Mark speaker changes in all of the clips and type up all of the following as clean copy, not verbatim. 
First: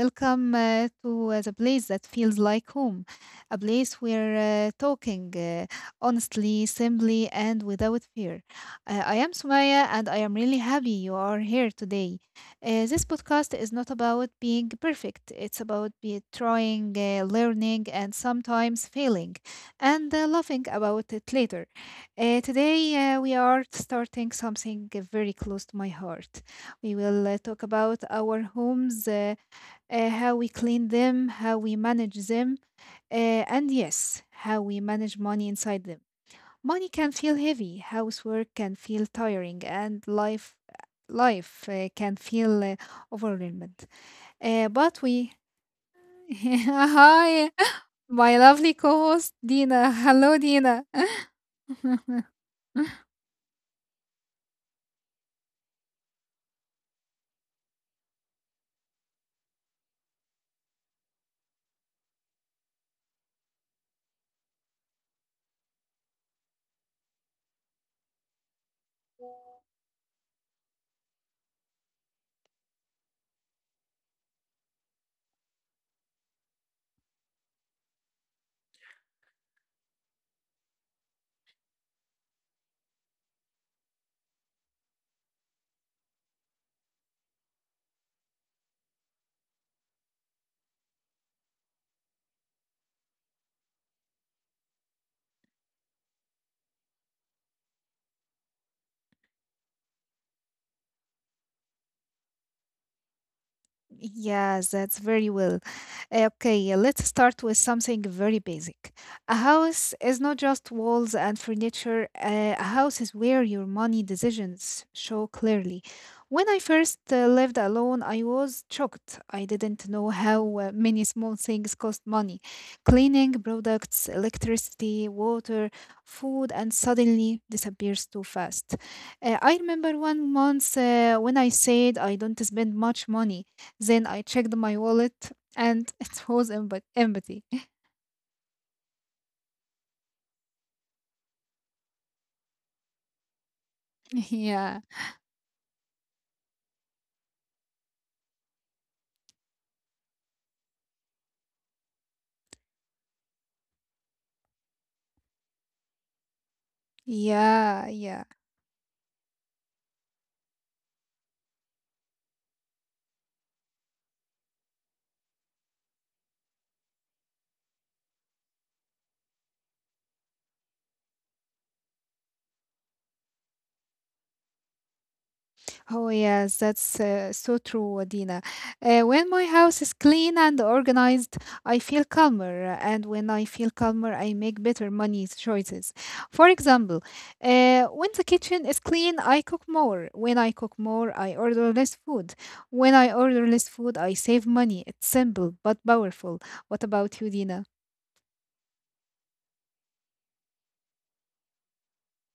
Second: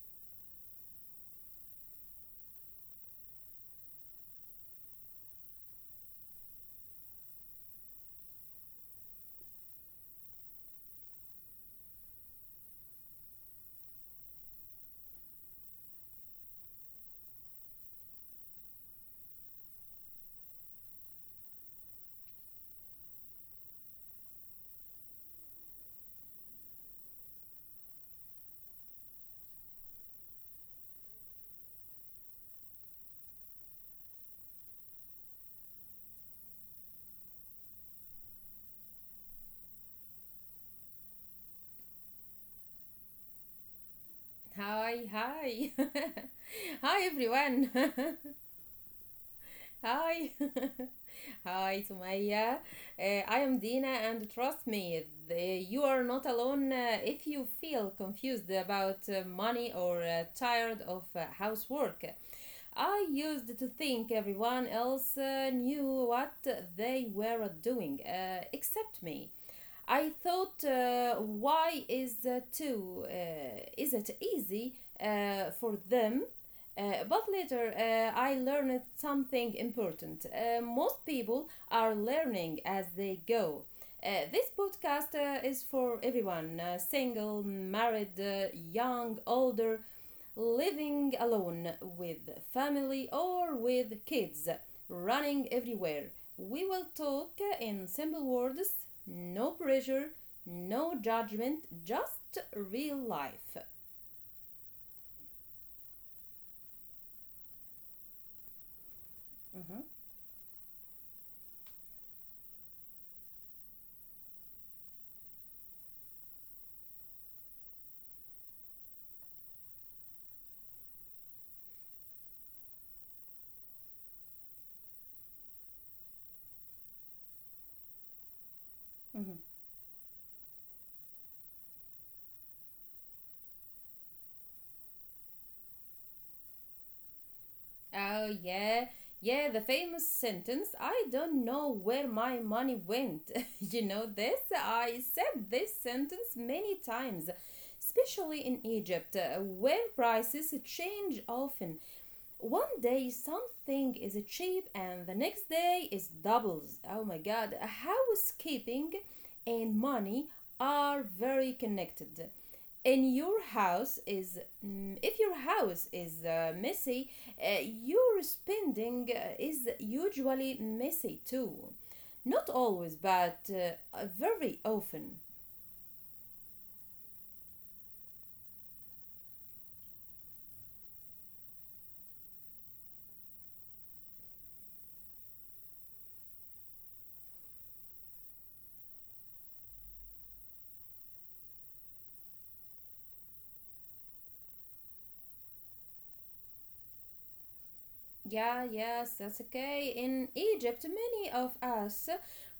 Speaker 1: welcome to the place that feels like home. A place where talking, honestly, simply, and without fear. I am Sumaya, and I am really happy you are here today. This podcast is not about being perfect, it's about be trying, learning, and sometimes failing, and laughing about it later. Today, we are starting something very close to my heart. We will talk about our homes, how we clean them, how we manage them, and yes, how we manage money inside them. Money can feel heavy, housework can feel tiring, and life can feel overwhelmed.
Speaker 2: Hi,
Speaker 1: But we
Speaker 2: hi. Hi everyone.
Speaker 1: hi, my lovely co-host Dina.
Speaker 2: Hi.
Speaker 1: Hello, Dina.
Speaker 2: Hi Sumaya. I am Dina and trust me, you are not alone if you feel confused about money or tired of housework. I used to think everyone else knew what they were doing except me. I thought, why is too? Is it easy for them? But later, I learned something important. Most people are learning as they go. This podcast is for everyone: single, married, young, older, living alone, with family, or with kids, running everywhere. We will talk in simple words, no pressure, no judgment, just real life.
Speaker 1: Yes, that's very well. Okay, let's start with something very basic. A
Speaker 2: Mhm,
Speaker 1: house is not just walls and furniture. A house is where your money decisions show clearly. When I first lived alone, I was shocked. I didn't know how many small things cost money. Cleaning products, electricity, water, food, and suddenly disappears too fast.
Speaker 2: mhm.
Speaker 1: I remember one month when I said I don't spend much money. Then I checked my wallet and it was empty.
Speaker 2: Oh, yeah. Yeah, the famous sentence, "I don't know where my money went." You know this?
Speaker 1: Yeah.
Speaker 2: I said this sentence many times, especially in Egypt, where prices change often. One day something is cheap and the next day is doubles. Oh my god,
Speaker 1: Yeah, yeah.
Speaker 2: housekeeping and money are very connected. In your house is mm, If your house is messy, your spending is usually messy too. Not always, but very often.
Speaker 1: Oh, yes, that's so true, Dina. When my house is clean and organized, I feel calmer. And when I feel calmer, I make better money choices. For example, when the kitchen is clean, I cook more. When I cook more, I order less food. When I order less food, I save money. It's simple but powerful. What about you, Dina?
Speaker 2: Yeah, yes, that's okay. In Egypt, many of us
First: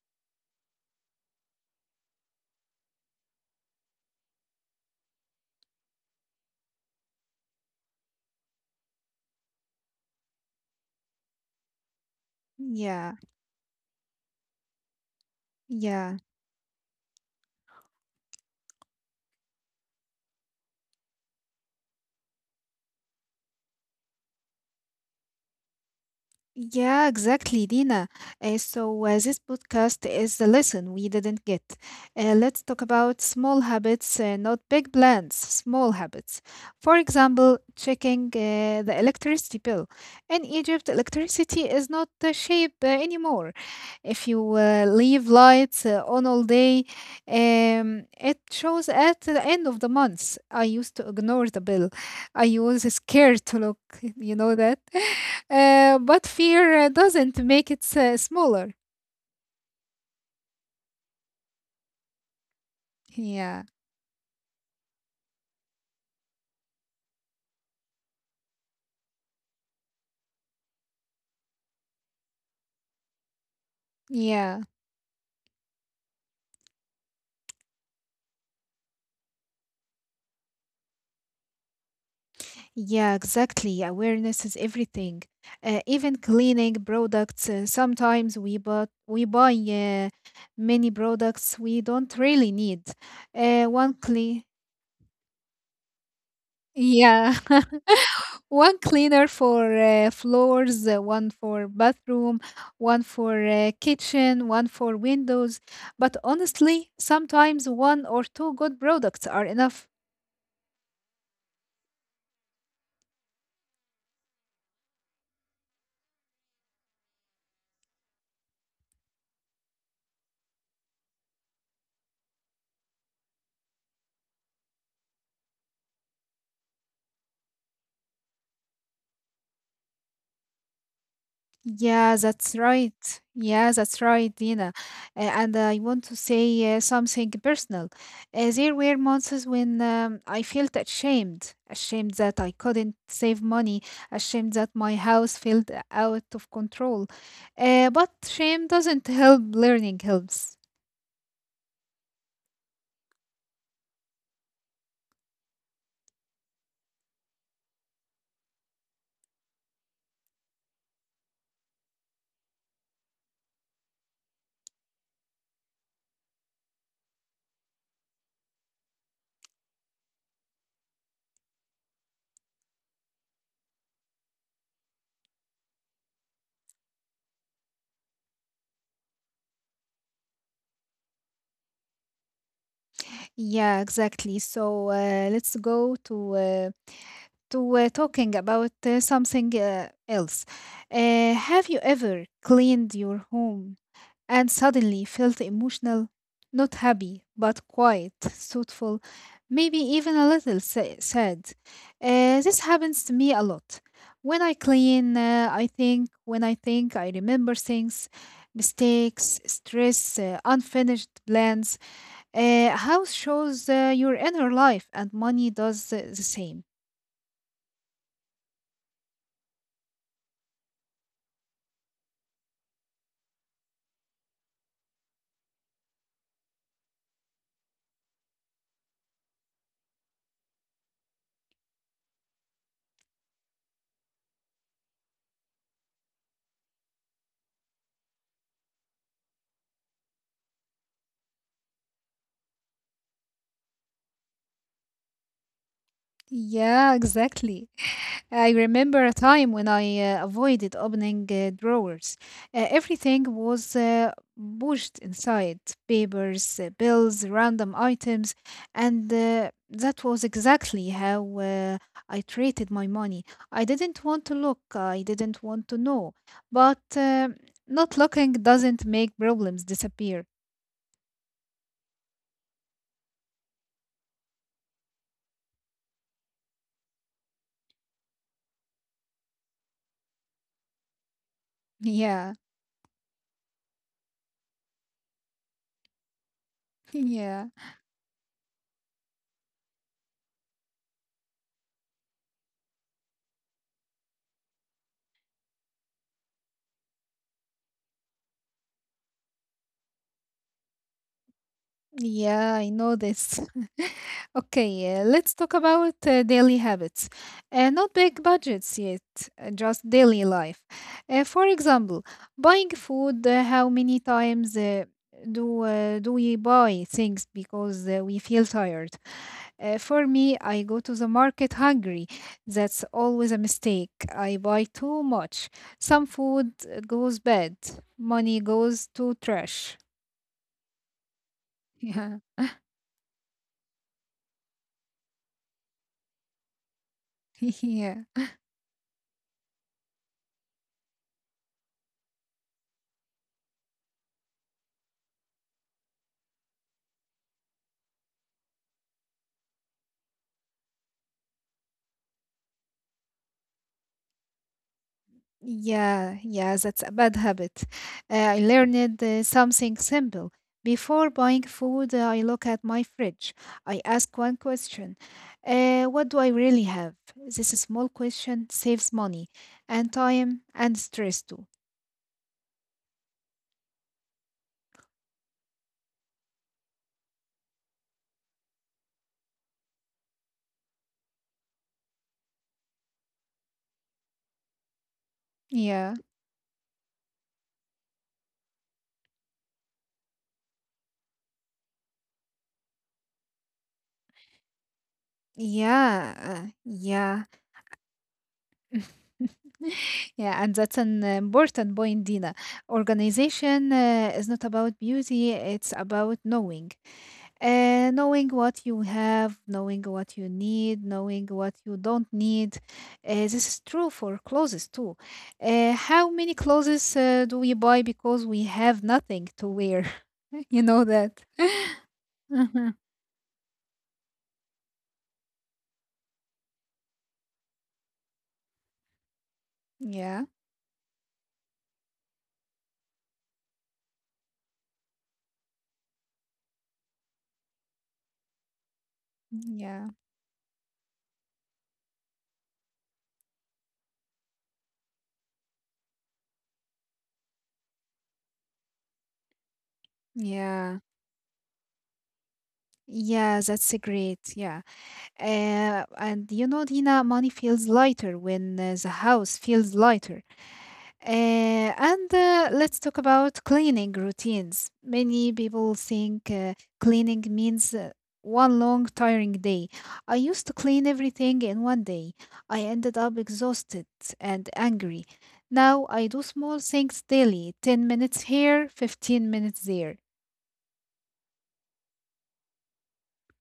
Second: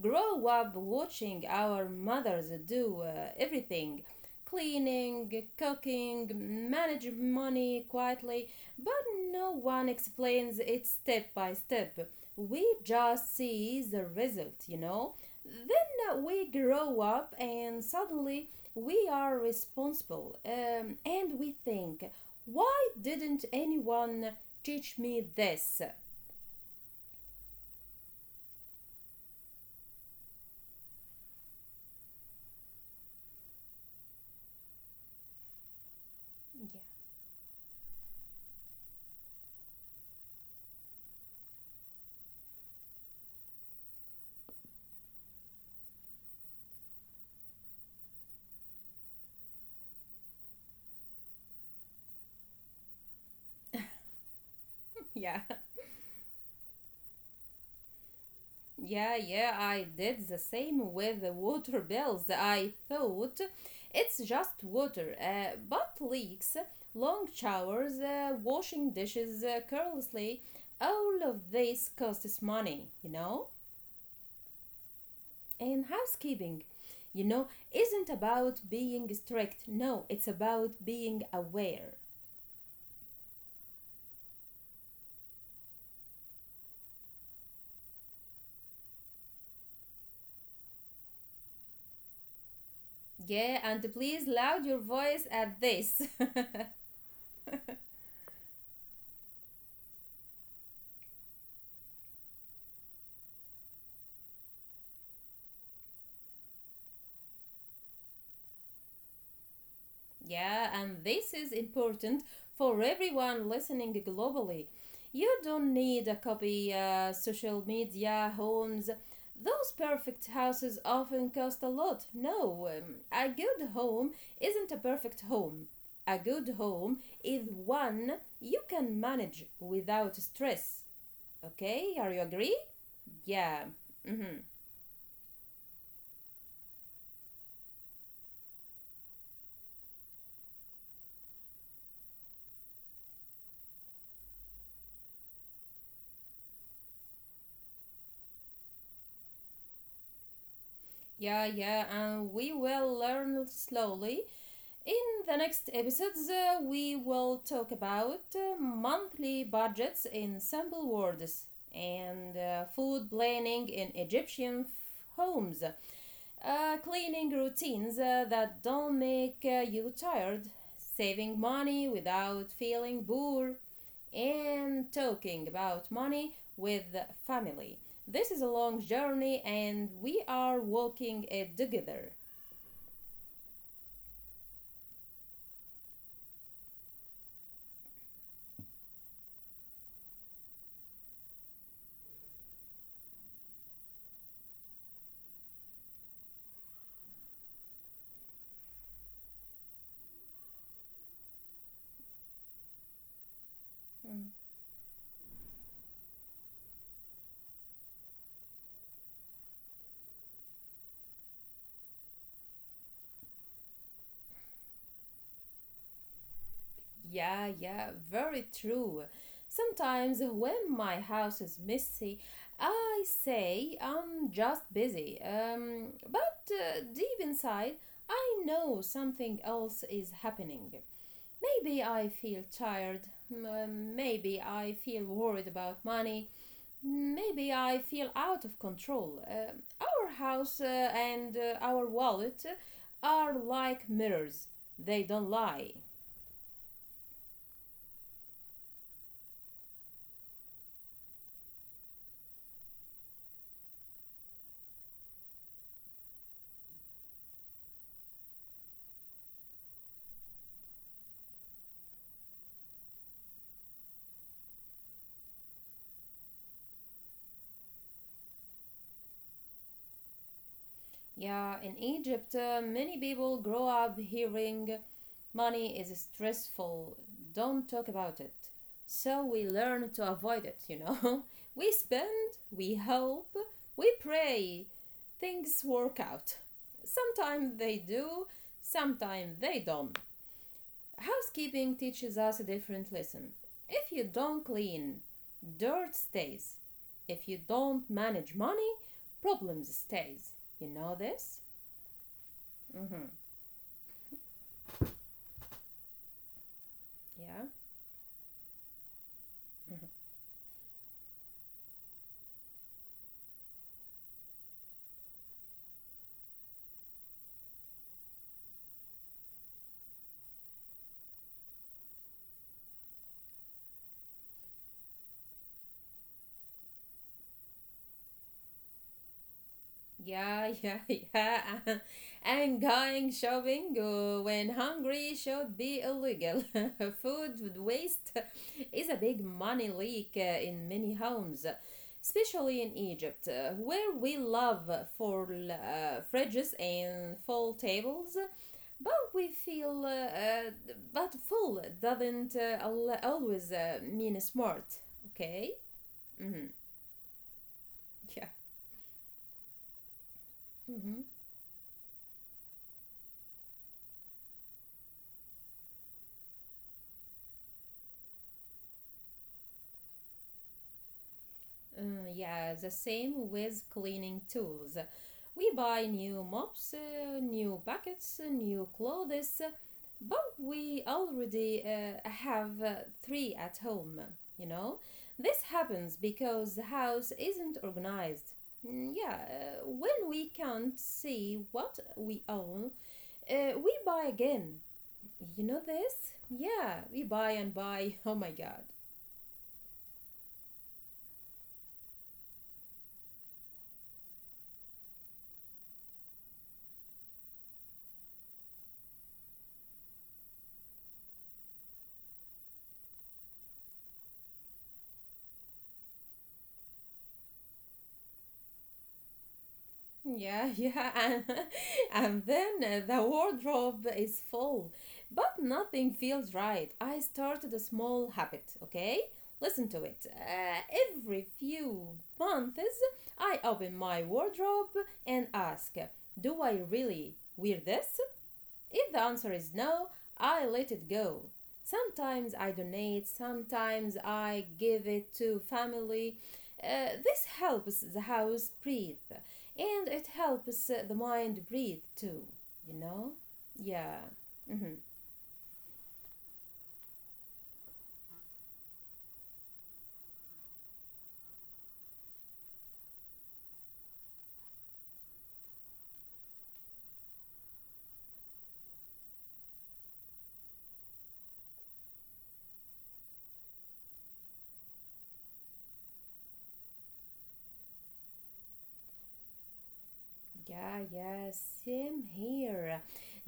Speaker 2: grow up watching our mothers do everything: cleaning, cooking, manage money quietly, but no one explains it step by step. We
Speaker 1: Yeah,
Speaker 2: just see the result, you know? Then
Speaker 1: yeah.
Speaker 2: we grow up and suddenly we are responsible, and we think, why didn't anyone teach me this?
Speaker 1: Yeah, exactly, Dina. So, this podcast is the lesson we didn't get. Let's talk about small habits, not big plans, small habits.
Speaker 2: Yeah.
Speaker 1: For example, checking the electricity bill. In Egypt, electricity is not the shape anymore. If you leave lights on all day, it shows at the end of the month. I used to ignore the bill, I was scared to look, you know that?
Speaker 2: Yeah,
Speaker 1: But fear doesn't make it smaller.
Speaker 2: yeah, yeah. I did the same with the water bills. I thought
Speaker 1: Yeah,
Speaker 2: it's just water, but leaks, long showers, washing dishes carelessly, all of this costs money, you know?
Speaker 1: yeah,
Speaker 2: And housekeeping, you know, isn't about being strict. No, it's about being aware.
Speaker 1: yeah, exactly. Awareness is everything. Even cleaning products. Sometimes we but we buy many products we don't really need.
Speaker 2: Yeah,
Speaker 1: One
Speaker 2: and please
Speaker 1: clean.
Speaker 2: loud your voice at this.
Speaker 1: Yeah, one cleaner for floors, one for bathroom, one for kitchen, one for windows. But honestly, sometimes one or two good products are enough.
Speaker 2: Yeah, and this is important for everyone listening globally. You don't need a copy, social media, homes. Those perfect houses often cost a lot. No, a good home isn't a perfect home. A good home is one you can manage without stress. Okay,
Speaker 1: Yeah,
Speaker 2: are you
Speaker 1: that's
Speaker 2: agree?
Speaker 1: right. Yeah,
Speaker 2: Yeah.
Speaker 1: that's right,
Speaker 2: Mm-hmm.
Speaker 1: Dina. And I want to say something personal. There were months when I felt ashamed, ashamed that I couldn't save money, ashamed that my house felt out of control. But shame doesn't help, learning helps.
Speaker 2: Yeah, yeah, and we will learn slowly. In the next episodes, we will talk about monthly budgets in simple words, and food planning in Egyptian homes, cleaning routines that don't make you tired, saving money without feeling poor, and talking about money with family. This is a long journey, and we are walking it together.
Speaker 1: Yeah, exactly. So let's go to talking about something else. Have you ever cleaned your home? And suddenly felt emotional, not happy, but quiet, thoughtful, maybe even a little sad. This happens to me a lot. When I clean, I think, when I think, I remember things, mistakes, stress, unfinished plans. House shows your inner life, and money does the same.
Speaker 2: Yeah, yeah, very true. Sometimes when my house is messy, I say I'm just busy. But, deep inside, I know something else is happening. Maybe I feel tired. Maybe I feel worried about money. Maybe I feel out of control. Our house and our wallet are like mirrors; they don't lie.
Speaker 1: Yeah, exactly. I remember a time when I avoided opening drawers. Everything was pushed inside papers, bills, random items, and that was exactly how I treated my money. I didn't want to look, I didn't want to know, but not looking doesn't make problems disappear.
Speaker 2: Yeah, in Egypt, many people grow up hearing "money is stressful, don't talk about it." So we learn to avoid it, you know? We
Speaker 1: Yeah,
Speaker 2: spend, we hope, we pray, things work out.
Speaker 1: yeah.
Speaker 2: Sometimes they do, sometimes they don't. Housekeeping teaches us a different lesson. If you don't clean, dirt stays. If you don't manage money, problems stays. You know this?
Speaker 1: Yeah, I know
Speaker 2: Mm-hmm.
Speaker 1: this. Okay, let's talk about daily habits.
Speaker 2: Yeah,
Speaker 1: Not big budgets yet, just daily life. For example, buying food, how many times do we buy things because we feel tired? For me, I go to the market hungry. That's always a mistake. I buy too much. Some food goes bad. Money goes to trash.
Speaker 2: yeah, yeah, yeah.
Speaker 1: Yeah.
Speaker 2: And going shopping when hungry should be illegal. Food
Speaker 1: Yeah.
Speaker 2: waste is a big money leak in many homes, especially in Egypt, where we love for fridges and full tables, but we feel but full doesn't always mean smart. Okay.
Speaker 1: Yeah, yeah,
Speaker 2: Mm-hmm.
Speaker 1: that's a bad habit. I
Speaker 2: Yeah.
Speaker 1: learned something simple. Before
Speaker 2: Mm-hmm.
Speaker 1: buying food, I look at my fridge. I ask one question what do I really have? This small question saves money and time and stress too.
Speaker 2: Mm, yeah, the same with cleaning tools. We buy new mops, new buckets, new clothes, but we already have three at home, you know? This
Speaker 1: Yeah,
Speaker 2: happens because the house isn't organized. Mm, yeah, when we can't see what we own, we buy again. You know this?
Speaker 1: yeah,
Speaker 2: Yeah, we
Speaker 1: yeah.
Speaker 2: buy and buy. Oh my god.
Speaker 1: Yeah, and that's an important point, Dina. Organization is not about beauty, it's about knowing. Knowing what you have, knowing what you need, knowing what you don't need. This is true for clothes too. How many clothes do we buy because we have nothing to wear?
Speaker 2: Yeah,
Speaker 1: You know
Speaker 2: yeah,
Speaker 1: that.
Speaker 2: and, and
Speaker 1: Mhm.
Speaker 2: then the wardrobe is full, but nothing feels right. I started a small habit, okay? Listen to it.
Speaker 1: Yeah,
Speaker 2: Every few months, I open my wardrobe and ask, "Do I really wear this?" If the answer is
Speaker 1: yeah,
Speaker 2: no, I let it go. Sometimes I donate, sometimes I give it to family. This helps the house breathe, and it
Speaker 1: yeah,
Speaker 2: helps the mind breathe too, you know?
Speaker 1: yeah, that's a
Speaker 2: Yeah.
Speaker 1: great. Yeah.
Speaker 2: Hmm.
Speaker 1: And you know, Dina, money feels lighter when the house feels lighter. And Let's talk about cleaning routines. Many people think cleaning means one long, tiring day. I used to clean everything in one day. I ended up exhausted and angry. Now I do small things daily 10 minutes here, 15 minutes there.
Speaker 2: Yeah, yeah, same here.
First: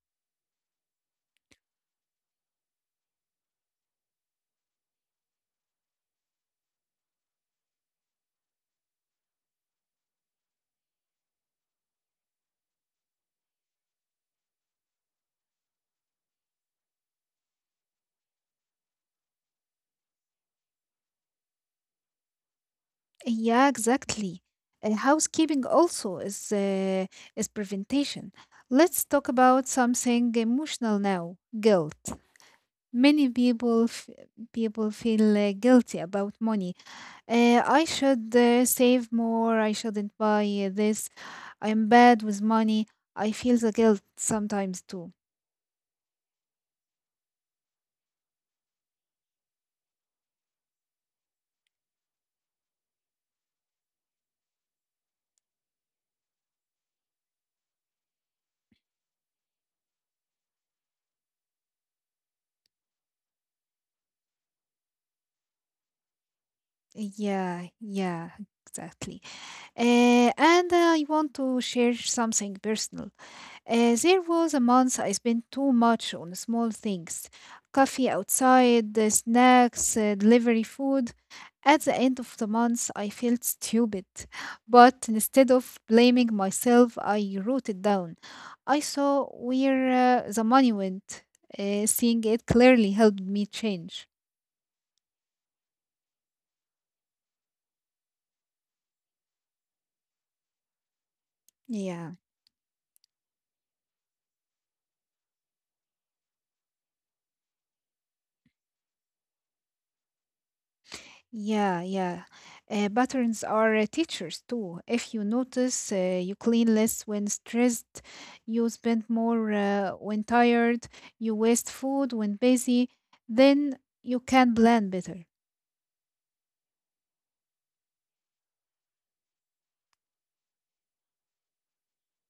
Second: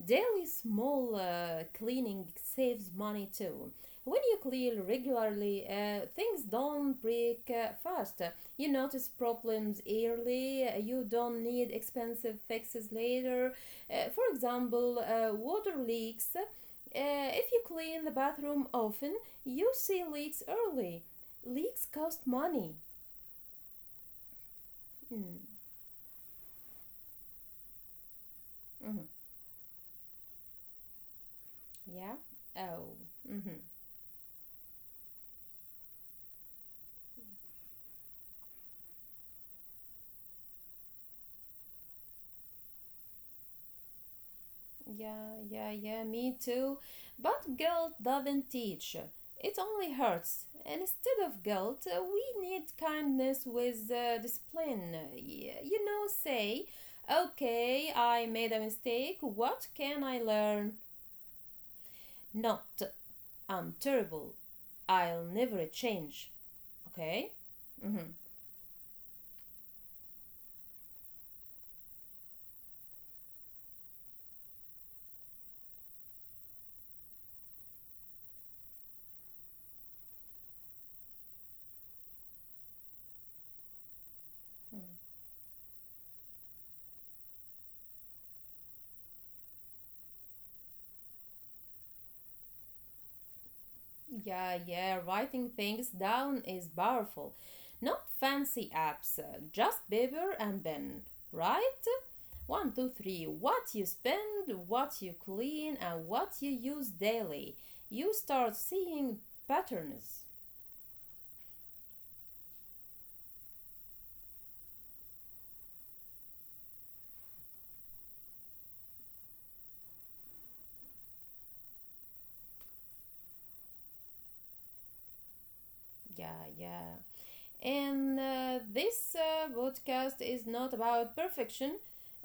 Speaker 2: Daily small cleaning saves money too. When you clean regularly, things don't break fast. You notice problems early, you don't need expensive fixes later. For example, water leaks. If you clean the bathroom often, you see leaks early. Leaks cost money.
Speaker 1: Yeah, exactly.
Speaker 2: Mm,
Speaker 1: Housekeeping also is prevention.
Speaker 2: mhm,
Speaker 1: Let's talk about something emotional now. Guilt.
Speaker 2: yeah. Oh.
Speaker 1: Many
Speaker 2: Mhm.
Speaker 1: people feel guilty about money. I should save more. I shouldn't buy this. I'm bad with money. I feel the guilt sometimes too.
Speaker 2: Yeah, yeah, yeah, me too. But guilt doesn't teach. It only hurts. And instead of guilt, we need kindness with discipline. You know, say, "Okay, I made a mistake. What can I learn?" Not, "I'm terrible. I'll never change." Okay?
Speaker 1: Yeah,
Speaker 2: Mm-hmm.
Speaker 1: yeah, exactly. And I want to share something personal. There was a month I spent too much on small things coffee outside, snacks, delivery food. At the end of the month, I felt stupid. But instead of blaming myself, I wrote it down. I saw where the money went. Seeing it clearly helped me change.
Speaker 2: Yeah, yeah, writing things down is powerful. Not fancy apps, just paper and pen, right?
Speaker 1: Yeah.
Speaker 2: One, two, three. What you spend, what you clean, and what you use daily. You start seeing patterns.
Speaker 1: Yeah, yeah. Patterns are teachers too. If you notice, you clean less when stressed, you spend more when tired, you waste food when busy, then you can plan better.
Speaker 2: Yeah, yeah. And this podcast is not about perfection.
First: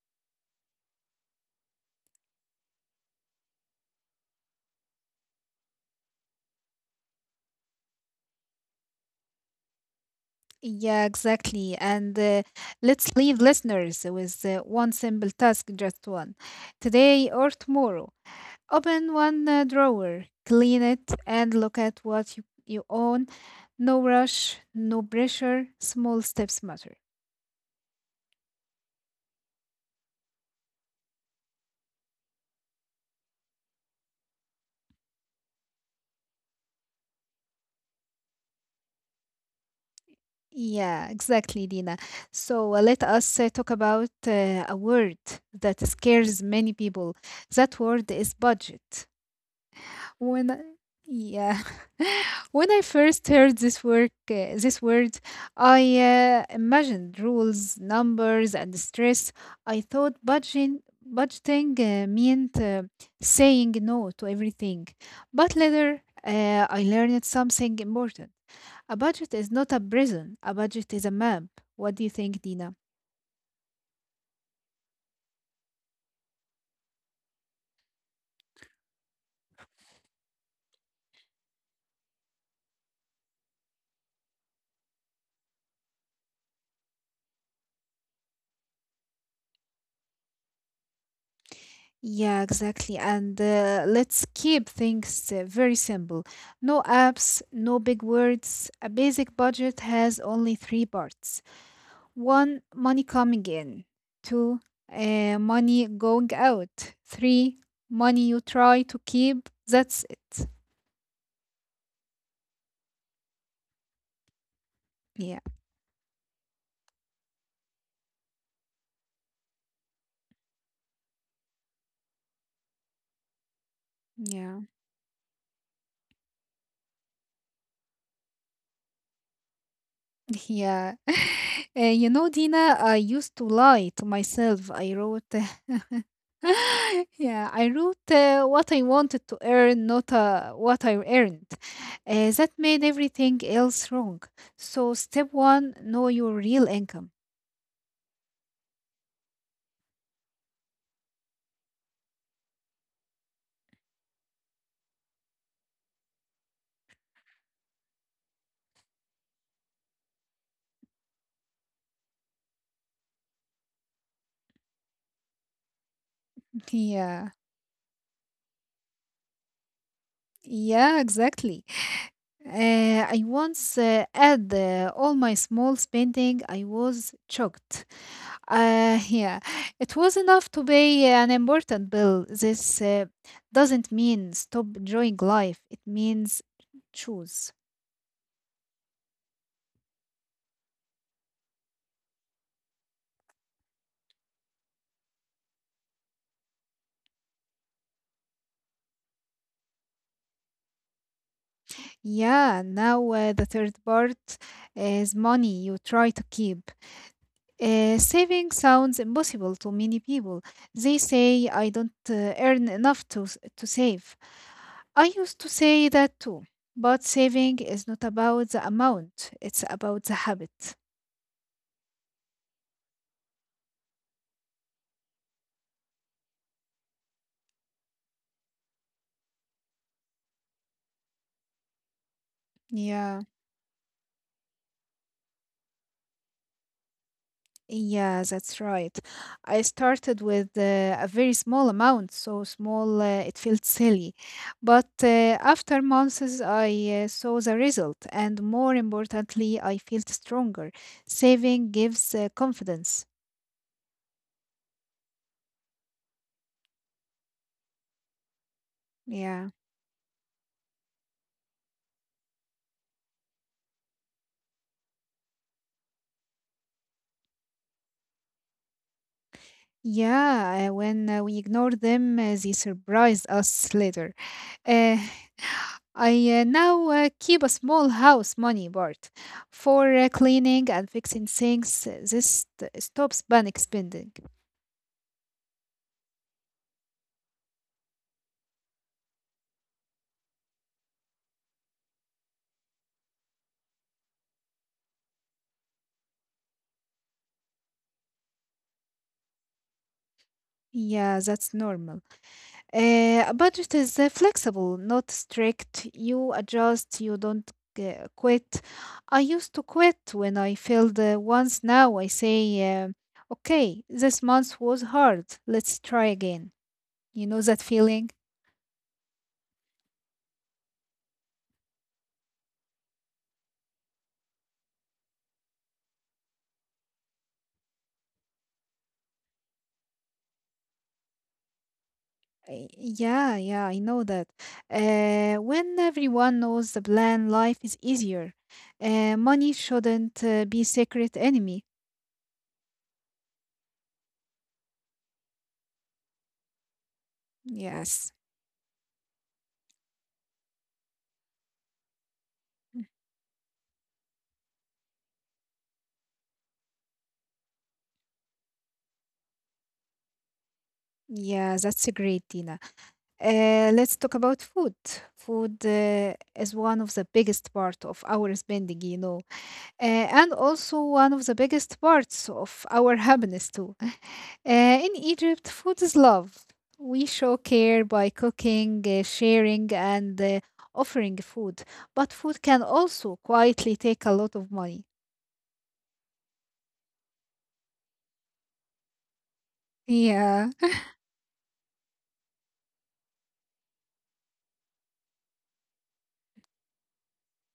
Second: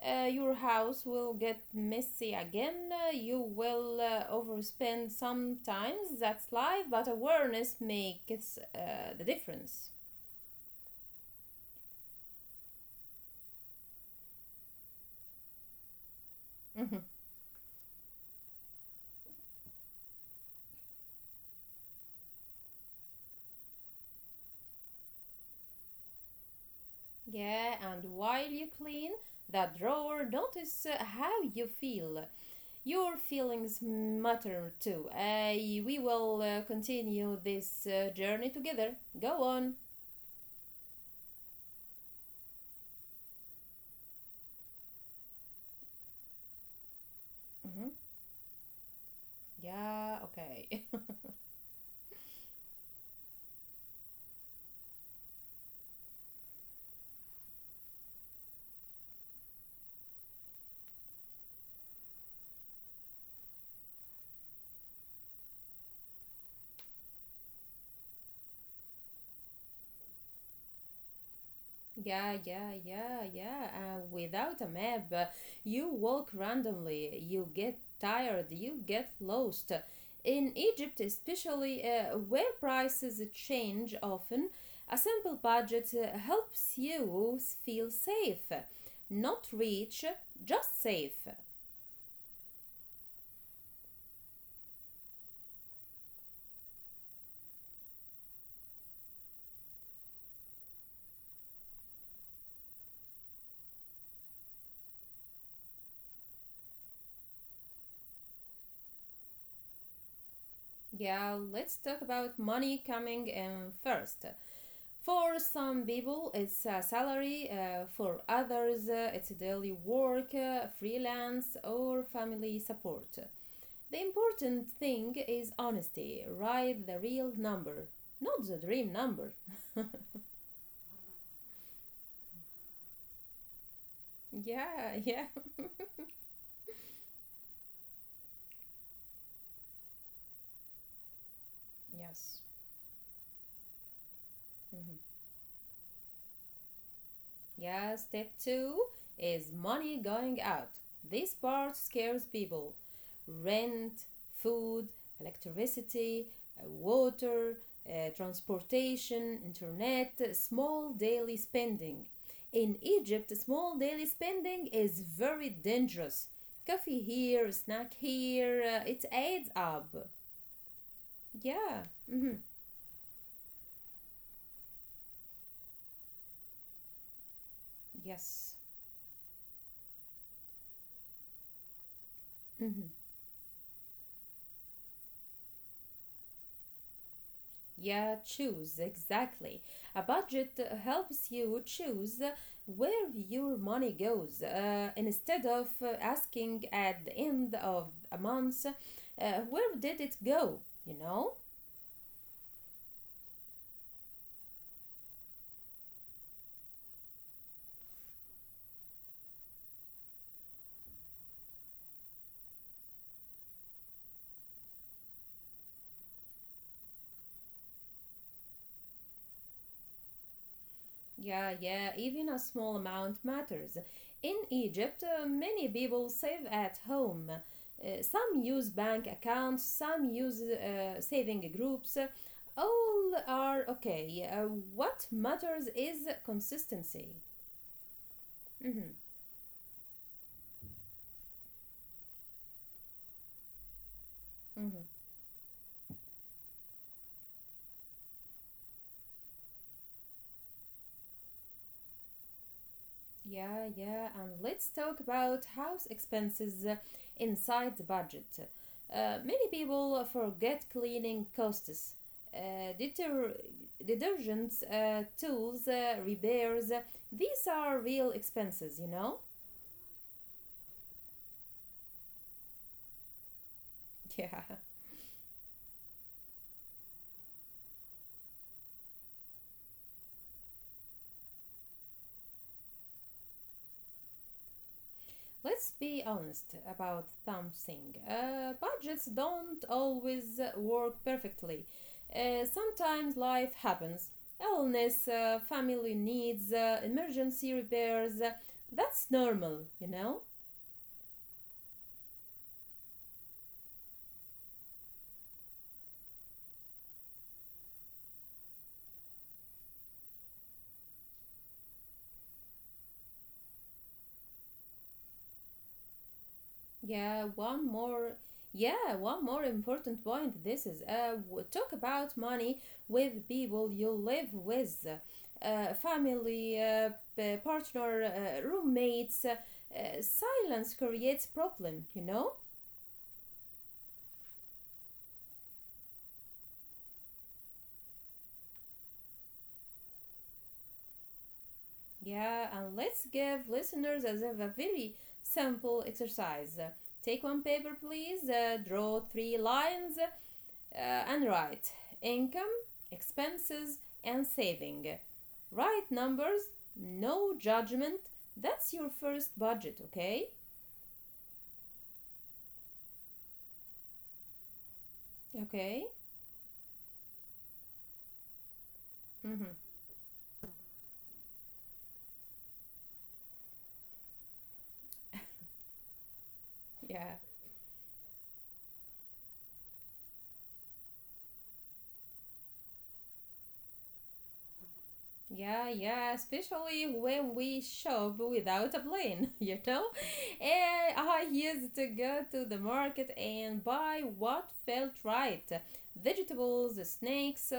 Speaker 2: Your house will get messy again. You will overspend sometimes. That's life, but awareness makes the difference.
Speaker 1: Yeah, exactly. And let's leave listeners with one simple task, just one,
Speaker 2: Mhm.
Speaker 1: today or tomorrow. Open one drawer, clean it, and look at what you own. No rush, no pressure, small steps matter.
Speaker 2: Yeah, and while you clean that drawer, notice how you feel. Your feelings matter too. We will continue this journey together. Go on.
Speaker 1: Yeah, exactly, Dina. So let us talk about a word that scares many people. That
Speaker 2: Mm-hmm.
Speaker 1: word is budget.
Speaker 2: Yeah,
Speaker 1: when I,
Speaker 2: okay.
Speaker 1: yeah. When I first heard this word, I imagined rules, numbers, and stress. I thought budgeting meant saying no to everything. But later I learned something important. A budget is not a prison, a budget is a map. What do you
Speaker 2: Yeah,
Speaker 1: think,
Speaker 2: yeah,
Speaker 1: Dina?
Speaker 2: yeah, yeah. Without a map, you walk randomly, you get tired, you get lost. In Egypt, especially where prices change often, a simple budget helps you feel safe. Not rich, just safe.
Speaker 1: Yeah, exactly. And let's keep things very simple. No apps, no big words. A basic budget has only three parts. One, money coming in. Two, money going out. Three, money you try to keep. That's it.
Speaker 2: Yeah, let's talk about money coming in first. For
Speaker 1: Yeah.
Speaker 2: some people, it's a salary. For others, it's daily work, freelance, or family support. The
Speaker 1: Yeah.
Speaker 2: important thing is honesty. Write the real number, not the dream number.
Speaker 1: Yeah. You know, Dina, I used to lie to myself.
Speaker 2: Yeah,
Speaker 1: I
Speaker 2: yeah.
Speaker 1: wrote yeah, I wrote what I wanted to earn, not what I earned.
Speaker 2: Yes.
Speaker 1: That made everything else wrong. So,
Speaker 2: Mhm.
Speaker 1: step one, know your real income.
Speaker 2: Yeah, step two is money going out. This part scares people. Rent, food, electricity, water, transportation, internet, small daily spending. In Egypt, small daily spending is very dangerous. Coffee
Speaker 1: Yeah,
Speaker 2: here, snack here, it adds up.
Speaker 1: yeah, exactly.
Speaker 2: Yeah. Mhm.
Speaker 1: I once had all my small spending, I was shocked.
Speaker 2: Yes.
Speaker 1: Yeah, it was enough to pay an important bill. This
Speaker 2: Mhm.
Speaker 1: doesn't mean stop enjoying life, it means choose.
Speaker 2: Yeah, choose exactly. A budget helps you choose where your money goes instead of asking at the end of a month, "where did it go?" You know?
Speaker 1: Yeah, now the third part is money you try to keep. Saving sounds impossible to many people. They say, I don't earn enough to save. I used to say that too, but saving is not about the amount, it's about the habit.
Speaker 2: Yeah, yeah, even a small amount matters. In Egypt, many people save at home. Some use bank accounts, some use saving groups. All
Speaker 1: Yeah.
Speaker 2: are okay. What matters is consistency.
Speaker 1: Yeah, that's
Speaker 2: Mm-hmm,
Speaker 1: right. I started with a very small amount, so small it felt silly. But
Speaker 2: mm-hmm.
Speaker 1: after months, I saw the result, and more importantly, I felt stronger. Saving gives confidence.
Speaker 2: Yeah, yeah. And let's talk about house expenses inside the budget. Many
Speaker 1: Yeah.
Speaker 2: people forget cleaning costs, uh, deter- detergents, tools, repairs. These are real expenses, you know?
Speaker 1: Yeah, when we ignore them, they surprise us later.
Speaker 2: Yeah.
Speaker 1: Uh, I now keep a small house money part for cleaning and fixing things. This stops panic spending.
Speaker 2: Let's be honest about something. Budgets don't always work perfectly. Sometimes life happens: illness, family needs, emergency repairs. That's normal, you know?
Speaker 1: Yeah, that's normal. A budget is flexible, not strict. You adjust, you don't quit. I used to quit when I failed once. Now I say, okay, this month was hard. Let's try again.
Speaker 2: Yeah,
Speaker 1: You know
Speaker 2: one
Speaker 1: that
Speaker 2: more.
Speaker 1: feeling?
Speaker 2: Yeah, one more important point. This is talk about money with people you live with: family, partner, roommates. Silence creates problem. You know.
Speaker 1: Yeah, yeah, I know that. When everyone knows the plan, life is easier. Money shouldn't be secret enemy.
Speaker 2: Yeah, and let's give listeners as a very simple exercise. Take one paper,
Speaker 1: Yes.
Speaker 2: please. Draw three lines and write income,
Speaker 1: Mm,
Speaker 2: expenses, and saving. Right numbers, no judgment. That's your first budget, okay?
Speaker 1: yeah, that's a great, Dina. Let's talk about food. Food
Speaker 2: Okay?
Speaker 1: is one of the biggest part of our spending, you know,
Speaker 2: Mm-hmm.
Speaker 1: and also one of the biggest parts of our happiness too. In Egypt, food is love. We
Speaker 2: Yeah.
Speaker 1: show care by cooking, sharing, and offering food. But food can also quietly take a lot of money.
Speaker 2: Yeah, yeah, especially when we shop without a plan, you know?
Speaker 1: Yeah.
Speaker 2: And I used to go to the market and buy what felt right: vegetables, snacks, uh,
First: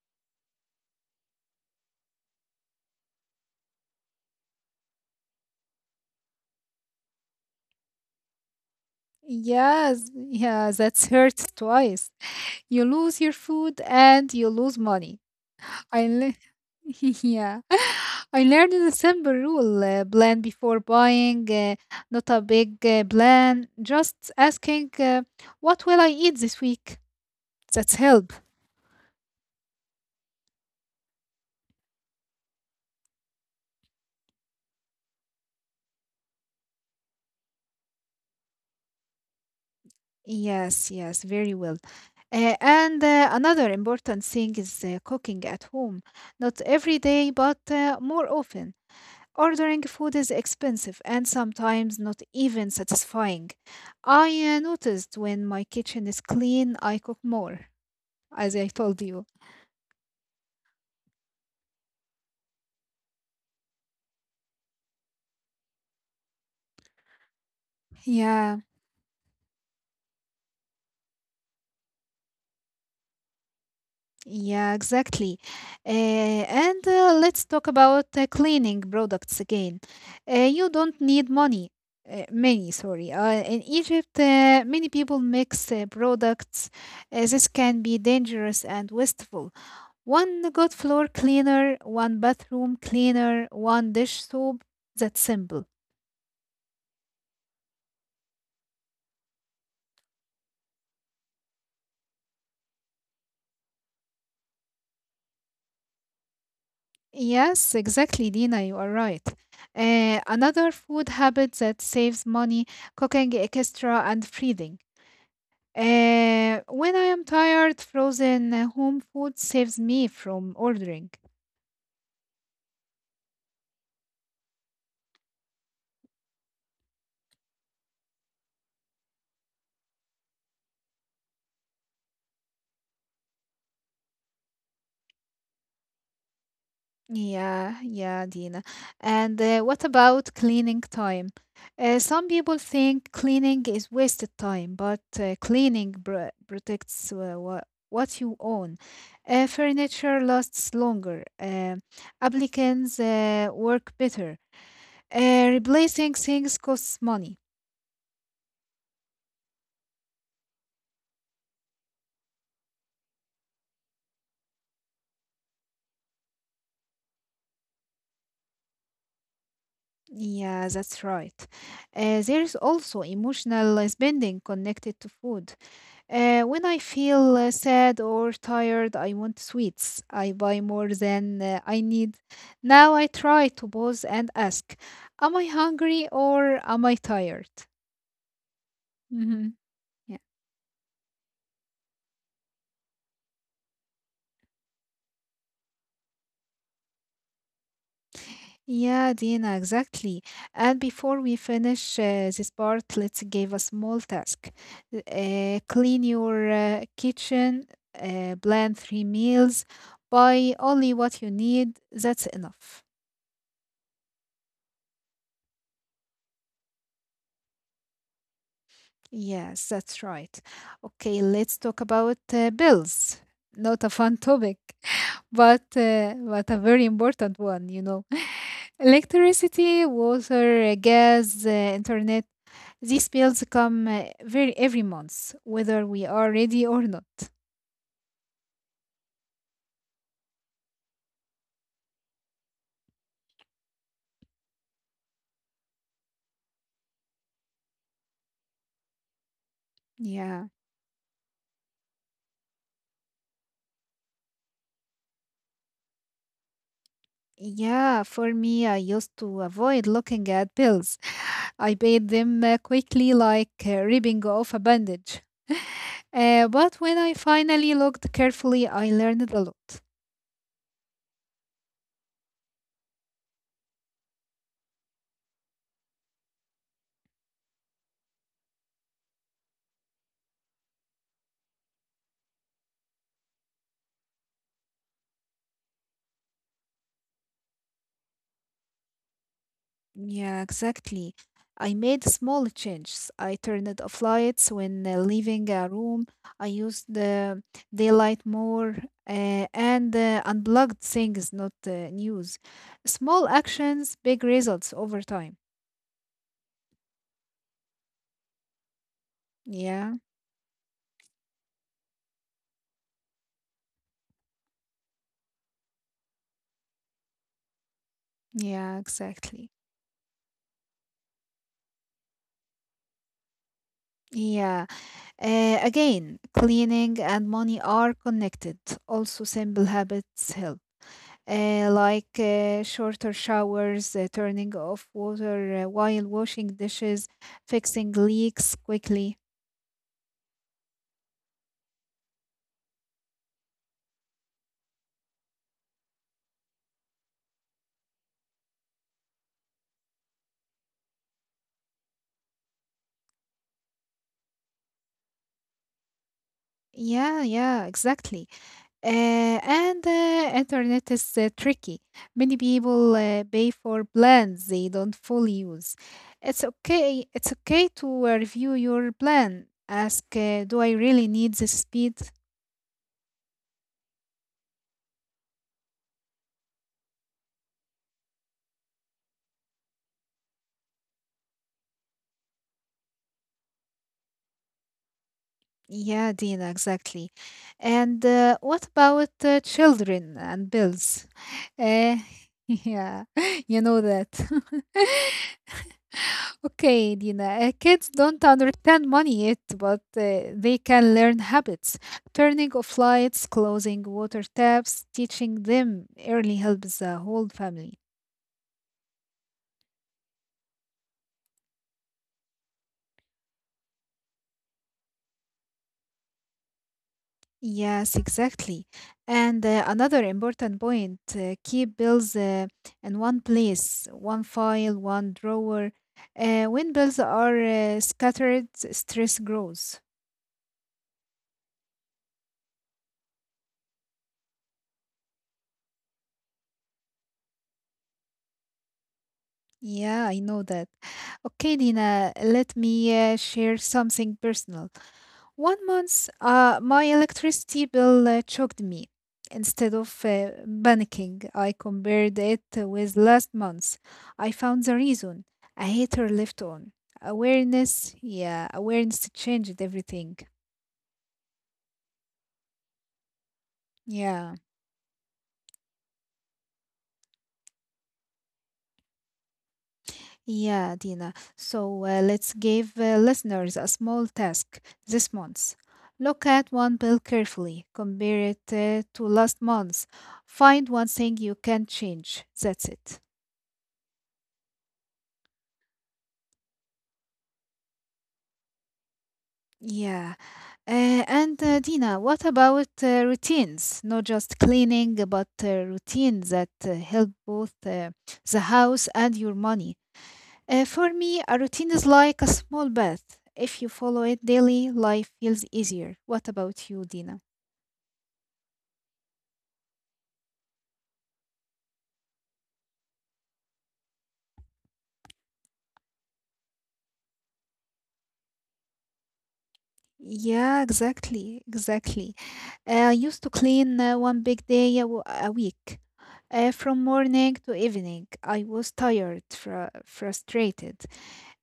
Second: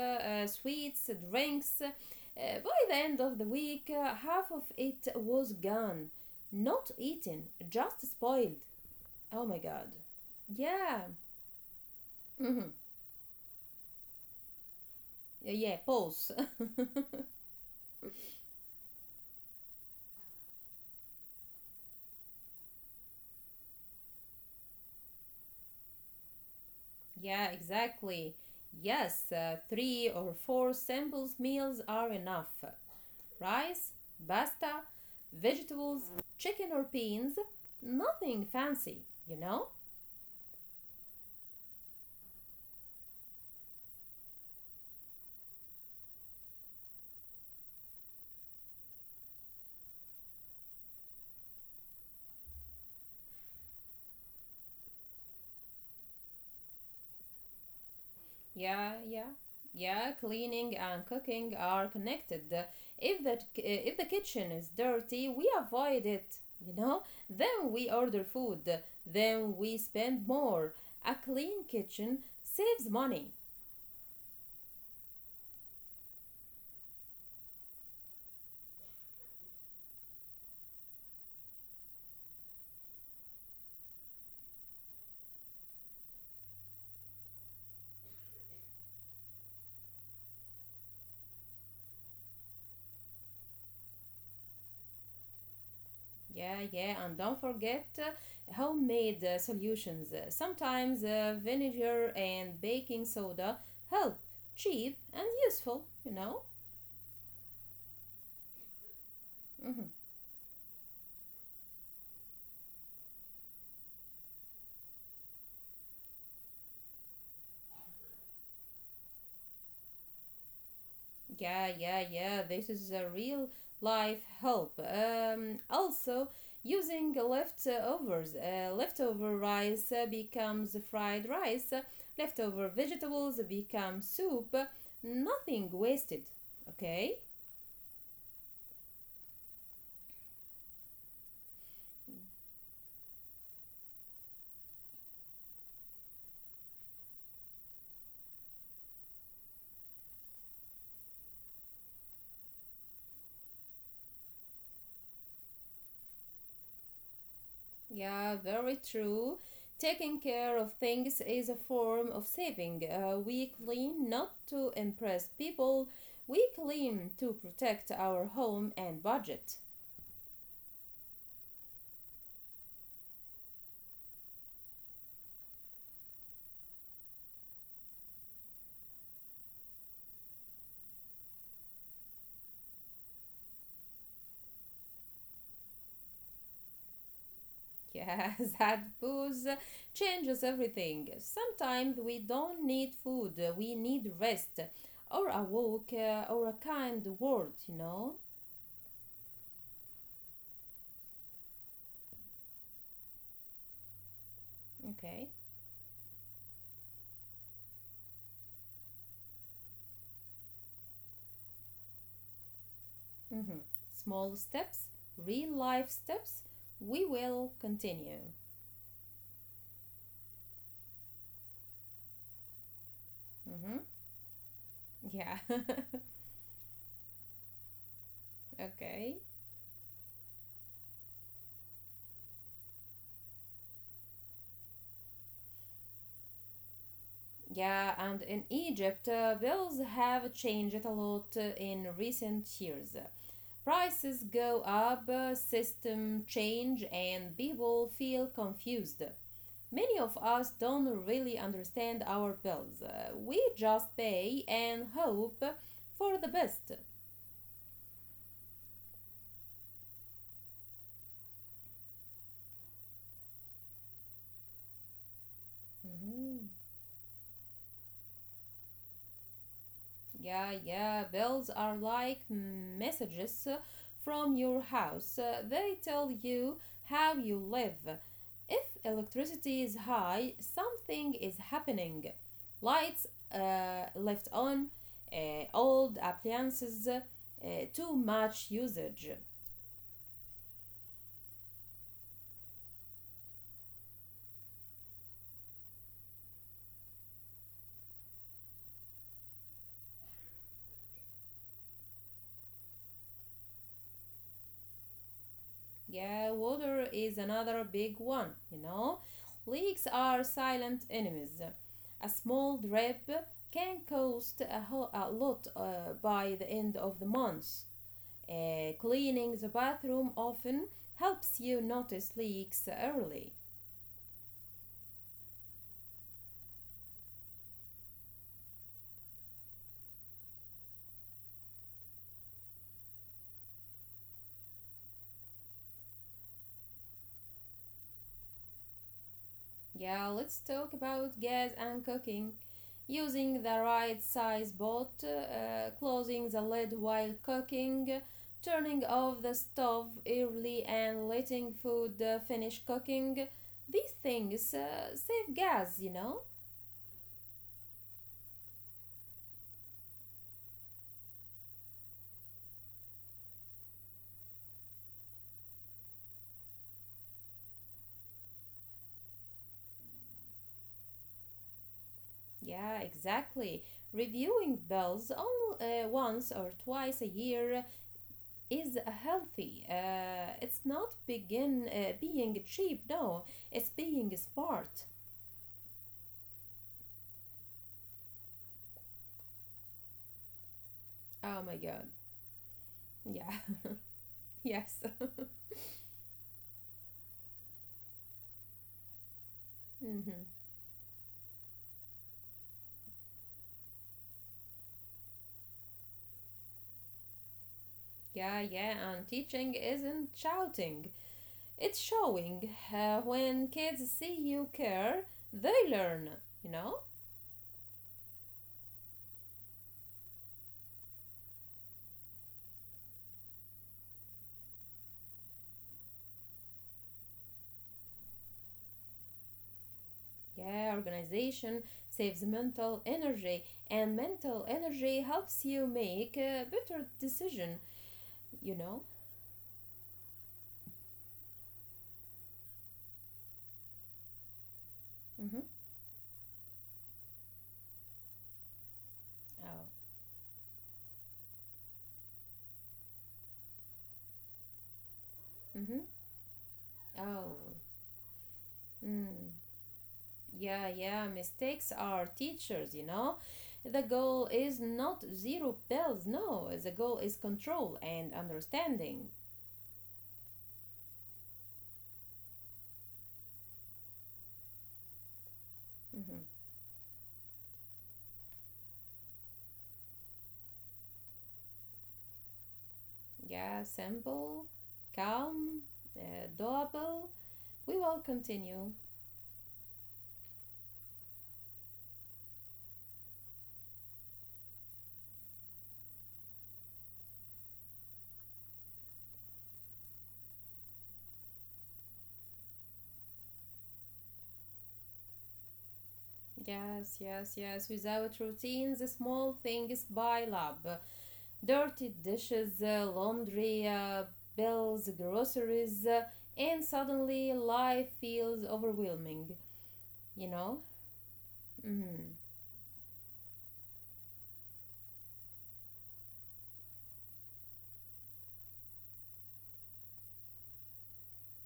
Speaker 2: uh, sweets, drinks. By the end of the week, half of it was gone. Not eaten, just spoiled. Oh my god.
Speaker 1: Yes, yeah,
Speaker 2: Yeah.
Speaker 1: that's hurt twice.
Speaker 2: Mm-hmm.
Speaker 1: You lose your food and you lose money.
Speaker 2: Yeah,
Speaker 1: I
Speaker 2: pulse.
Speaker 1: le- yeah, I learned the simple rule: plan before buying, not a big plan. Just asking, "What will I eat this week?"
Speaker 2: Yeah,
Speaker 1: That's help.
Speaker 2: exactly. Yes, three or four samples meals are enough. Rice, pasta, vegetables, chicken or beans, nothing fancy, you know?
Speaker 1: Yes, yes, very well. And another important thing is cooking at home. Not every day, but more often. Ordering food is expensive and sometimes not even satisfying. I noticed when my kitchen is clean, I cook more, as I
Speaker 2: Yeah,
Speaker 1: told you.
Speaker 2: yeah, yeah. Cleaning and cooking are connected. If the kitchen is dirty, we avoid it. You know, then we order
Speaker 1: Yeah,
Speaker 2: food. Then we spend more. A clean kitchen saves money.
Speaker 1: yeah, exactly. Uh, and let's talk about cleaning products again. You don't need money. Many, sorry. In Egypt, many people mix products. This can be dangerous and wasteful. One good floor cleaner, one bathroom cleaner, one dish soap. That's simple.
Speaker 2: Yeah, yeah, and don't forget homemade solutions. Sometimes vinegar and baking soda help, cheap and useful. You know.
Speaker 1: Yes, exactly, Dina, you are right.
Speaker 2: Mhm.
Speaker 1: Another food habit that saves money, cooking extra and freezing. When I am tired, frozen home food saves me from ordering.
Speaker 2: Yeah, yeah, yeah. This is a real life help. Also, using leftovers: leftover rice becomes fried rice, leftover vegetables become soup. Nothing wasted. Okay?
Speaker 1: Yeah, yeah, Dina. And What about cleaning time? Some people think cleaning is wasted time, but cleaning br protects what you own. Furniture lasts longer. Applicants work better. Replacing things costs money.
Speaker 2: Yeah, very true. Taking care of things is a form of saving. We clean not to impress people, we clean to protect our home and budget.
Speaker 1: Yeah, that's right. There is also emotional spending connected to food. When I feel sad or tired, I want sweets. I buy more than I need. Now I try to pause and ask, am I hungry or am I tired?
Speaker 2: Yes, that booze
Speaker 1: Hmm. Yeah,
Speaker 2: changes everything. Sometimes we don't need food, we need rest or a walk or a kind word, you know?
Speaker 1: yeah, Dina, exactly. And before we finish this part, let's give a small task.
Speaker 2: Okay.
Speaker 1: Clean your kitchen, plan three meals, buy only what you need. That's enough.
Speaker 2: Mm-hmm. Small steps, real life steps. We will continue.
Speaker 1: Yes, that's right. Okay, let's talk about bills.
Speaker 2: Mm-hmm.
Speaker 1: Not a fun topic,
Speaker 2: Yeah.
Speaker 1: but a very important one, you know.
Speaker 2: Okay.
Speaker 1: Electricity, water, gas, internet, these bills come very every month, whether we are ready or not.
Speaker 2: Yeah, and in Egypt, bills have changed a lot in recent years. Prices go up, system change, and people feel confused. Many of
Speaker 1: Yeah.
Speaker 2: us don't really understand our bills. We just pay and hope for the best.
Speaker 1: Yeah, for me, I used to avoid looking at pills. I paid them quickly, like ripping off a bandage.
Speaker 2: Mhm.
Speaker 1: But when I finally looked carefully, I learned a lot.
Speaker 2: Yeah, yeah, bells are like messages from your house. They tell you how you live. If electricity is high, something is happening. Lights left on, old appliances, too much usage.
Speaker 1: Yeah, exactly. I made small changes. I turned off lights when leaving a room. I used the daylight more and unplugged things, not news. Small actions, big results over time.
Speaker 2: Yeah, water is another big one. Leaks
Speaker 1: Yeah.
Speaker 2: are silent enemies. A small drip can cost a lot by the end of the month. Uh,
Speaker 1: Yeah,
Speaker 2: cleaning the
Speaker 1: exactly.
Speaker 2: bathroom often helps you notice leaks early.
Speaker 1: Yeah. Again, cleaning and money are connected. Also, simple habits help, like shorter showers, turning off water while washing dishes, fixing leaks quickly.
Speaker 2: Yeah, let's talk about gas and cooking. Using the right size pot, closing the lid while cooking, turning off the stove early, and letting food finish cooking. These things save gas, you know?
Speaker 1: Yeah, yeah, exactly. And internet is tricky. Many people pay for plans they don't fully use. It's okay. It's okay to review your plan. Ask, do I really need this speed?
Speaker 2: Yeah, exactly. Reviewing bills only once or twice a year is healthy. It's not begin being cheap, no, it's being smart.
Speaker 1: Yeah, Dina, exactly. And What about children and bills?
Speaker 2: Oh my god.
Speaker 1: Uh, yeah,
Speaker 2: Yeah.
Speaker 1: you know that.
Speaker 2: yes.
Speaker 1: Okay, Dina, kids don't understand money yet, but
Speaker 2: hmm.
Speaker 1: they can learn habits. Turning off lights, closing water taps, teaching them early helps the whole family.
Speaker 2: Yeah, yeah, and teaching isn't shouting. It's showing. When kids see you care, they learn, you know?
Speaker 1: Yes, exactly. And Another important point, keep bills in one place, one file, one drawer. When bills are scattered, stress grows.
Speaker 2: Yeah, organization saves mental energy, and mental energy helps you make a better decision, you know?
Speaker 1: Yeah, I know that. Okay, Dina, let me share something personal.
Speaker 2: Mm-hmm.
Speaker 1: 1 month, my electricity bill shocked me.
Speaker 2: Oh.
Speaker 1: Instead of panicking, I compared it with last month's. I found the reason: a
Speaker 2: Mm-hmm.
Speaker 1: heater left on.
Speaker 2: Oh.
Speaker 1: Awareness, yeah, awareness
Speaker 2: Mm.
Speaker 1: changed everything.
Speaker 2: Yeah, yeah, mistakes are teachers, you know. The goal
Speaker 1: Yeah,
Speaker 2: is not zero pills, no. The goal is control and understanding.
Speaker 1: yeah, Dina. So let's give listeners a small task this month. Look
Speaker 2: Hmm.
Speaker 1: at one bill carefully, compare it to last month's. Find one thing you can change. That's it.
Speaker 2: Yeah, simple, calm, doable. We will continue.
Speaker 1: Yeah. And Dina, what about routines? Not just cleaning, but routines that help both the house and your money. For me, a routine is like a small bath. If you follow it daily, life feels easier. What about you,
Speaker 2: Yes,
Speaker 1: Dina?
Speaker 2: yes, yes. Without routines, the small things pile up. Dirty dishes, laundry, bills, groceries, and suddenly life feels overwhelming, you know?
Speaker 1: Yeah, exactly,
Speaker 2: Hmm.
Speaker 1: exactly. I used to clean one big day a week. From morning to evening, I was tired, frustrated.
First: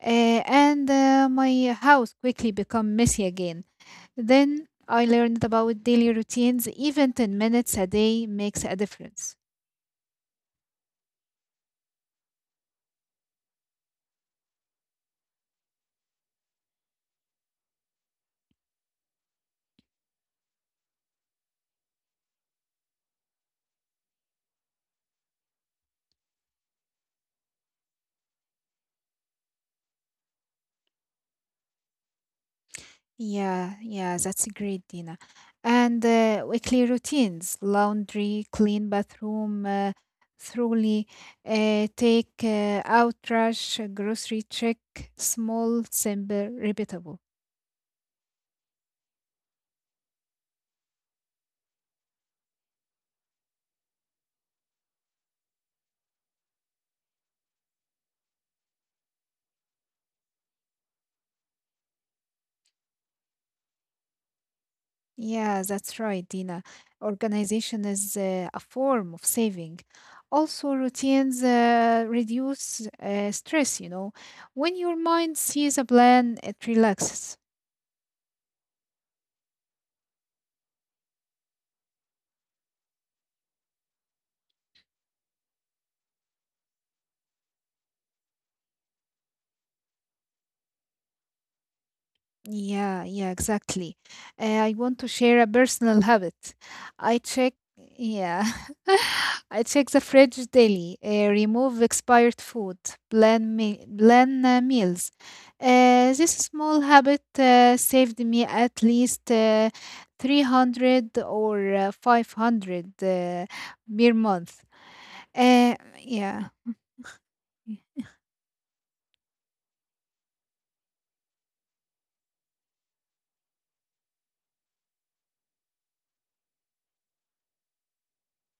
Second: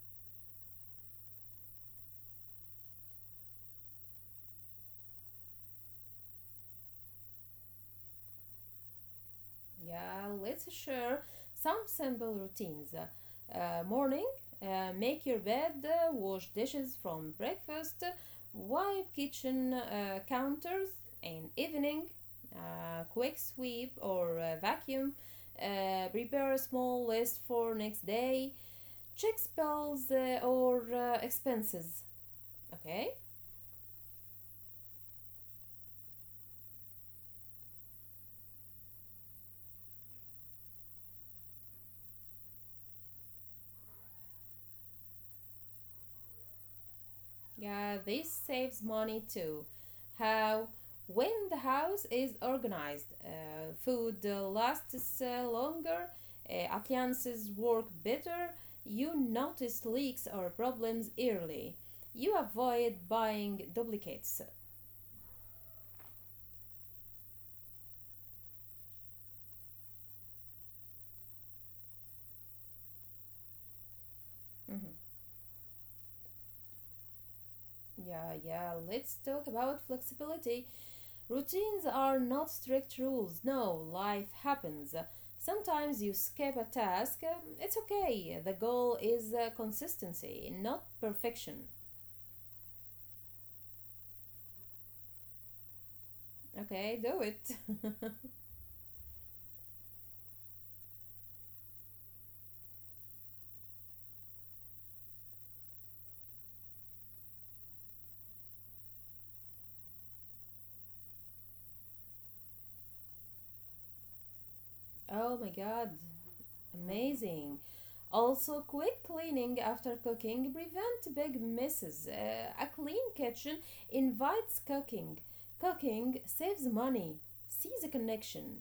Speaker 1: Uh, and my house quickly become messy again. Then I learned about daily routines. Even 10 minutes a day makes a difference.
Speaker 2: Yeah, let's share some simple routines. Morning, make your bed, wash dishes from breakfast, wipe kitchen counters, and evening, quick sweep or vacuum, prepare a small list for next day, check spells or expenses. Okay?
Speaker 1: Yeah, yeah, that's great, Dina. And Weekly routines: laundry, clean bathroom, thoroughly, take out trash, grocery check, small, simple, repeatable.
Speaker 2: Yeah, this saves money too. How? When the house is organized, food lasts longer, appliances work better, you notice leaks or problems early. You avoid buying duplicates.
Speaker 1: Yeah, that's right, Dina. Organization is a form of saving. Also, routines reduce stress, you know. When
Speaker 2: Mhm.
Speaker 1: your mind sees a plan, it relaxes.
Speaker 2: Yeah, yeah, let's talk about flexibility. Routines are not strict rules. No, life happens. Sometimes you skip a task. It's okay. The goal is consistency, not perfection.
Speaker 1: Yeah, yeah, exactly. I want to share a personal habit.
Speaker 2: Okay,
Speaker 1: I
Speaker 2: do it.
Speaker 1: check, yeah, I check the fridge daily, remove expired food, plan meals. This small habit saved me at least 300 or 500 per month.
Speaker 2: oh my
Speaker 1: Uh,
Speaker 2: god.
Speaker 1: yeah.
Speaker 2: Amazing. Also, quick cleaning after cooking prevent big misses. A clean kitchen invites cooking. Cooking saves money. See the connection.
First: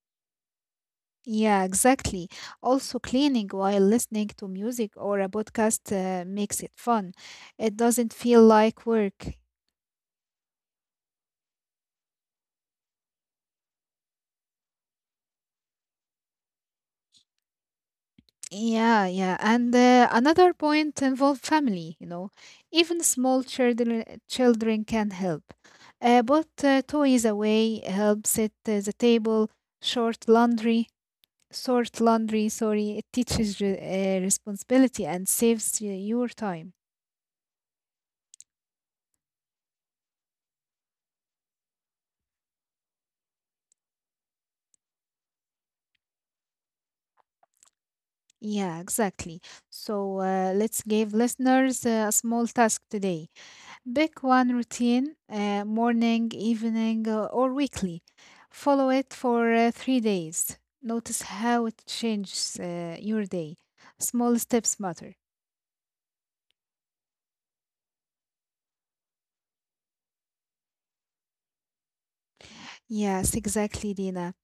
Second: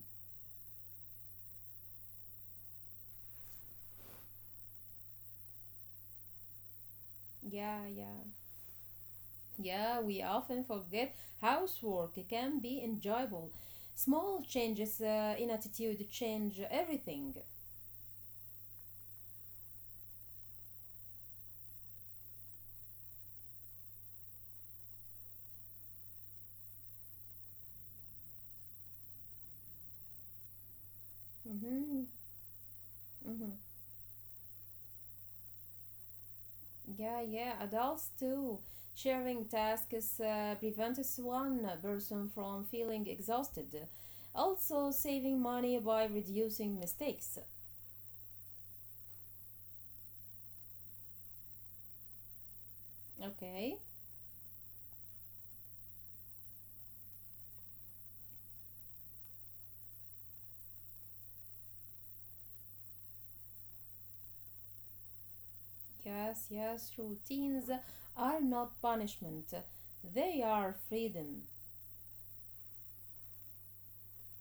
Speaker 1: Yeah, exactly. Also, cleaning while listening to music or a podcast makes it fun. It
Speaker 2: Yeah,
Speaker 1: doesn't
Speaker 2: yeah.
Speaker 1: feel like work.
Speaker 2: Yeah, we often forget housework can be enjoyable. Small changes in attitude change everything.
Speaker 1: Yeah, yeah. And Another point, involve family, you know. Even small children can help. But toys away helps set the table, short laundry, sort
Speaker 2: Mm-hmm.
Speaker 1: laundry, sorry. It teaches
Speaker 2: Mm-hmm.
Speaker 1: responsibility and saves your time.
Speaker 2: Yeah, yeah, adults too. Sharing tasks prevents one person from feeling exhausted. Also, saving money by reducing mistakes.
Speaker 1: Yeah, exactly. So let's give listeners a small task today.
Speaker 2: Okay,
Speaker 1: Pick one routine, morning, evening, or weekly. Follow it for 3 days. Notice how it changes your day. Small steps matter.
Speaker 2: yes, yes, routines are not punishment, they are freedom.
Speaker 1: Yes, exactly, Dina.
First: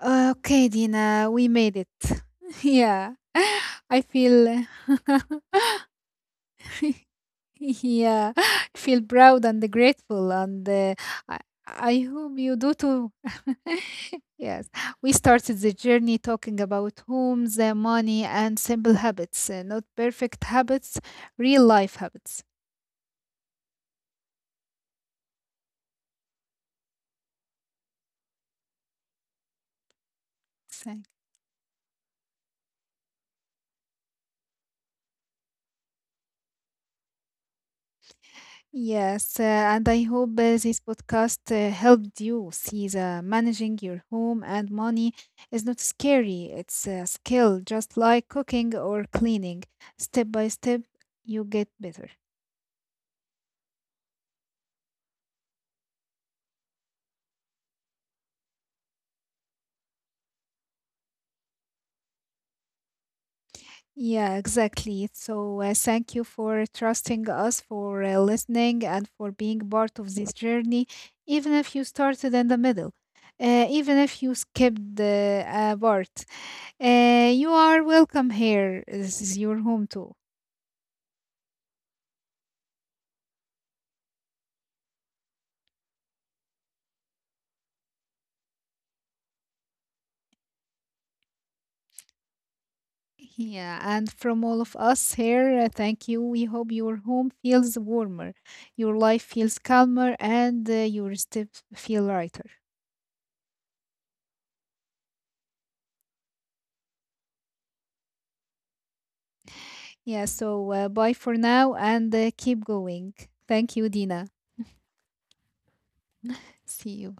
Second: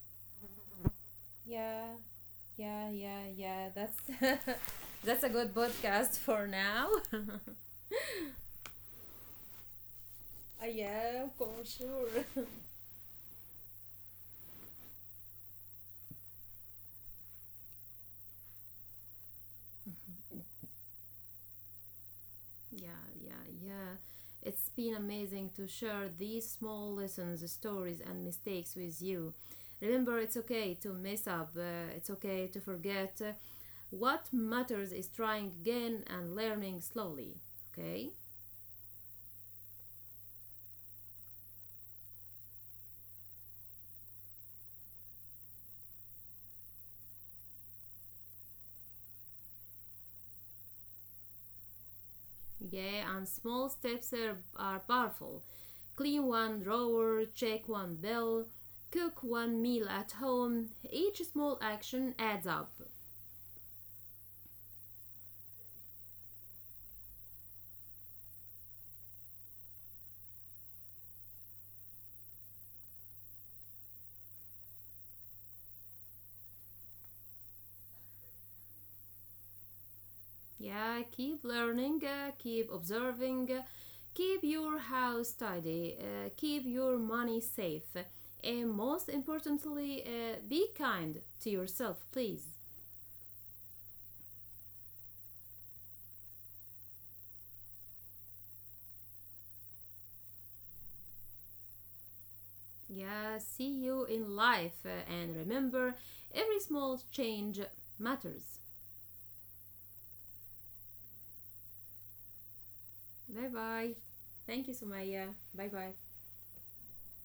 Speaker 1: Okay, Dina, we made
Speaker 2: Yeah,
Speaker 1: it.
Speaker 2: yeah,
Speaker 1: yeah,
Speaker 2: yeah, yeah. That's
Speaker 1: I feel.
Speaker 2: that's a good podcast for now.
Speaker 1: Yeah, feel proud and grateful,
Speaker 2: Uh,
Speaker 1: and
Speaker 2: yeah, of
Speaker 1: I,
Speaker 2: course,
Speaker 1: I hope
Speaker 2: sure.
Speaker 1: you do too. Yes, we started the journey talking about homes, money, and simple habits, not perfect habits, real life habits.
Speaker 2: yeah, yeah, yeah. It's been amazing to share these small lessons, stories, and mistakes with you. Remember, it's okay to
Speaker 1: Thank-
Speaker 2: mess up. It's okay to forget. What matters is trying again and learning slowly. Okay.
Speaker 1: Yes, and I hope this podcast helped you see that managing your home and money is not scary. It's a skill, just like cooking or cleaning. Step by step, you get better.
Speaker 2: Yeah, and small steps are powerful. Clean one drawer, check one bill, cook one meal at home. Each small action adds up.
Speaker 1: Yeah, exactly. So, thank you for trusting us, for listening, and for being part of this journey, even if you started in the middle, even if you skipped the part. You are welcome here. This is your home too.
Speaker 2: Yeah, keep learning, keep observing, keep your house tidy, keep your money safe, and most importantly, be kind to yourself, please.
Speaker 1: Yeah, and from all of us here, thank you. We hope your home feels warmer, your life feels calmer, and your steps feel lighter.
Speaker 2: Yeah, see you in life, and remember every small change matters.
Speaker 1: Yeah, so bye for now and keep going.
Speaker 2: Bye
Speaker 1: Thank you,
Speaker 2: bye.
Speaker 1: Dina.
Speaker 2: Thank you, Sumaya. Bye bye.
Speaker 1: See you.